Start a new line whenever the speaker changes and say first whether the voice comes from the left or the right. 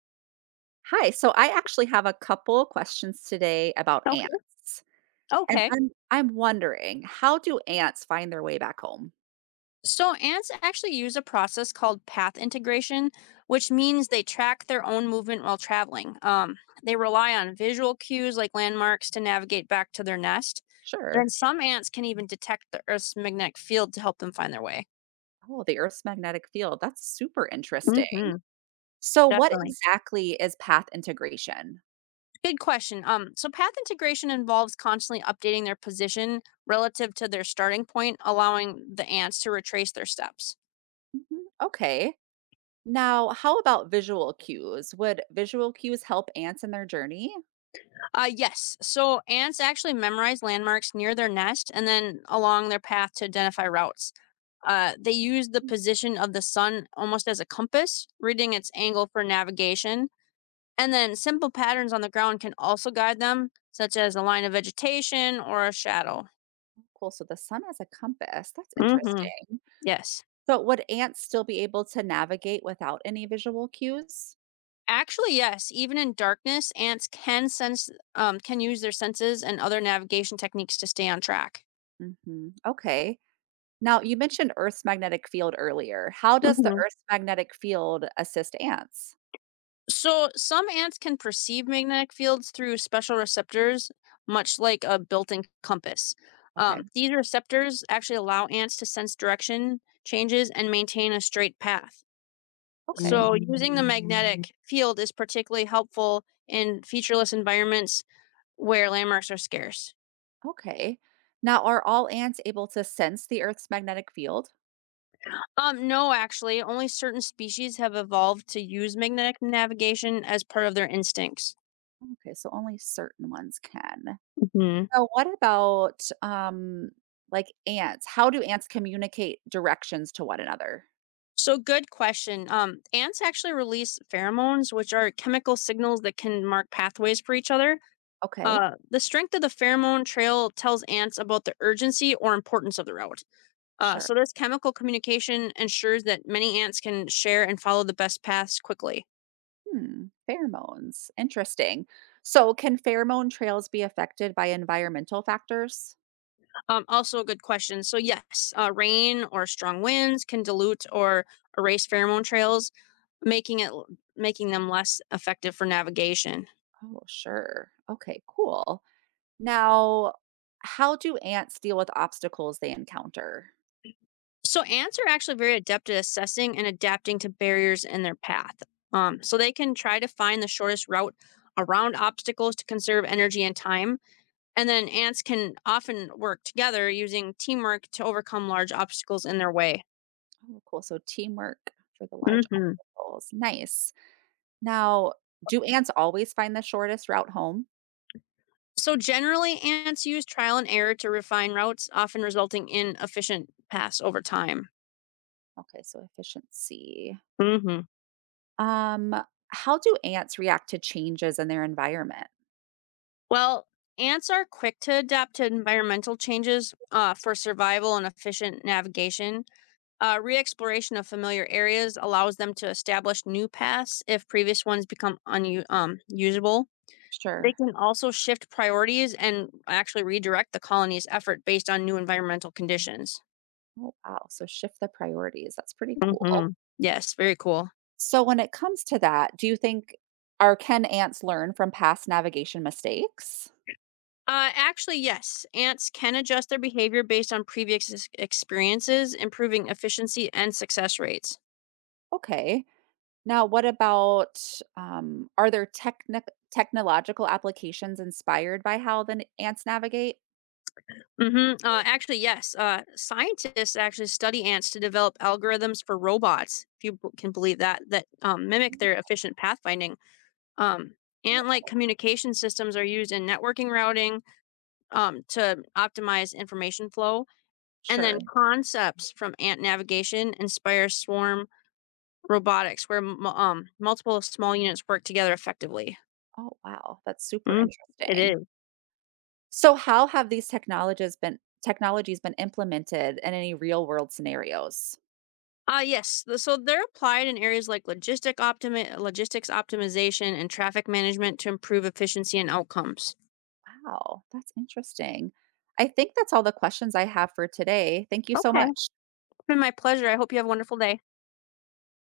right: Hi. So I actually have a couple questions today about
left: Okay.
right: ants. And
left: Okay.
right: I'm wondering, how do ants find their way back home?
left: So ants actually use a process called path integration, which means they track their own movement while traveling. They rely on visual cues like landmarks to navigate back to their nest. And then
right: Sure.
left: some ants can even detect the Earth's magnetic field to help them find their way.
right: Oh, the Earth's magnetic field. That's super interesting.
left: Hmm,
right: So what
left: definitely.
right: exactly is path integration?
left: Good question. So path integration involves constantly updating their position relative to their starting point, allowing the ants to retrace their steps.
right: Mhm, okay. Now, how about visual cues? Would visual cues help ants in their journey?
left: Yes. So ants actually memorize landmarks near their nest and then along their path to identify routes. They use the
right: Mm,
left: position of the sun almost as a compass, reading its angle for navigation. And then simple patterns on the ground can also guide them, such as a line of vegetation or a shadow.
right: cool. So the sun has a compass. That's
left: Hmm.
right: interesting.
left: Yes.
right: But would ants still be able to navigate without any visual cues?
left: Actually, yes. Even in darkness, ants can can use their senses and other navigation techniques to stay on track.
right: Hmm, okay. Now, you mentioned Earth's magnetic field earlier. How does the
left: Mhm.
right: Earth's magnetic field assist ants?
left: So some ants can perceive magnetic fields through special receptors, much like a built-in compass.
right: Okay,
left: These receptors actually allow ants to sense direction changes and maintain a straight path.
right: okay,
left: So using the magnetic field is particularly helpful in featureless environments where landmarks are scarce.
right: okay. Now, are all ants able to sense the Earth's magnetic field?
left: No, actually, only certain species have evolved to use magnetic navigation as part of their instincts.
right: Okay, so only certain ones can.
left: Mhm.
right: Now, what about like ants? How do ants communicate directions to one another?
left: So good question. Ants actually release pheromones, which are chemical signals that can mark pathways for each other.
right: Okay,
left: The strength of the pheromone trail tells ants about the urgency or importance of the route. Uh,
right: sure.
left: so this chemical communication ensures that many ants can share and follow the best paths quickly.
right: Hmm, pheromones. Interesting. So, can pheromone trails be affected by environmental factors?
left: Also a good question. So yes, rain or strong winds can dilute or erase pheromone trails, making it making them less effective for navigation.
right: Oh, sure. Okay, cool. Now, how do ants deal with obstacles they encounter?
left: So ants are actually very adept at assessing and adapting to barriers in their path. So they can try to find the shortest route around obstacles to conserve energy and time. And then ants can often work together using teamwork to overcome large obstacles in their way.
right: Oh, cool. So teamwork for the large
left: Hmm.
right: obstacles. Nice. Now, do ants always find the shortest route home?
left: So generally, ants use trial and error to refine routes, often resulting in efficient paths over time.
right: Okay, so efficiency.
left: Hmm.
right: Um, how do ants react to changes in their environment?
left: Well, ants are quick to adapt to environmental changes, for survival and efficient navigation. Re-exploration of familiar areas allows them to establish new paths if previous ones become unusable. Usable. They
right: Sure.
left: can also shift priorities and actually redirect the colony's effort based on new environmental conditions.
right: Oh, wow. So shift the priorities. That's pretty
left: Hmm.
right: cool.
left: Yes, very cool.
right: So, when it comes to that, do you think or can ants learn from past navigation mistakes?
left: Actually, yes, ants can adjust their behavior based on experiences, improving efficiency and success rates.
right: Okay. Now, what about are there technic technological applications inspired by how the ants navigate?
left: Mhm. Actually, yes, scientists actually study ants to develop algorithms for robots, if you b can believe that, mimic
right: Mm,
left: their efficient pathfinding. Um, Ant-like
right: whoa,
left: communication systems are used in networking routing, to optimize information flow, and then
right: sure.
left: concepts from ant navigation inspire swarm robotics, where m multiple small units work together effectively.
right: Oh, wow. That's super
left: Mm, it
right: interesting.
left: is.
right: So, how have these technologies been implemented in any real world scenarios?
left: Yes. So they're applied in areas like logistics optimization and traffic management to improve efficiency and outcomes.
right: Wow, that's interesting. I think that's all the questions I have for today. Thank you so
left: Okay.
right: much.
left: It's been my pleasure. I hope you have a wonderful day.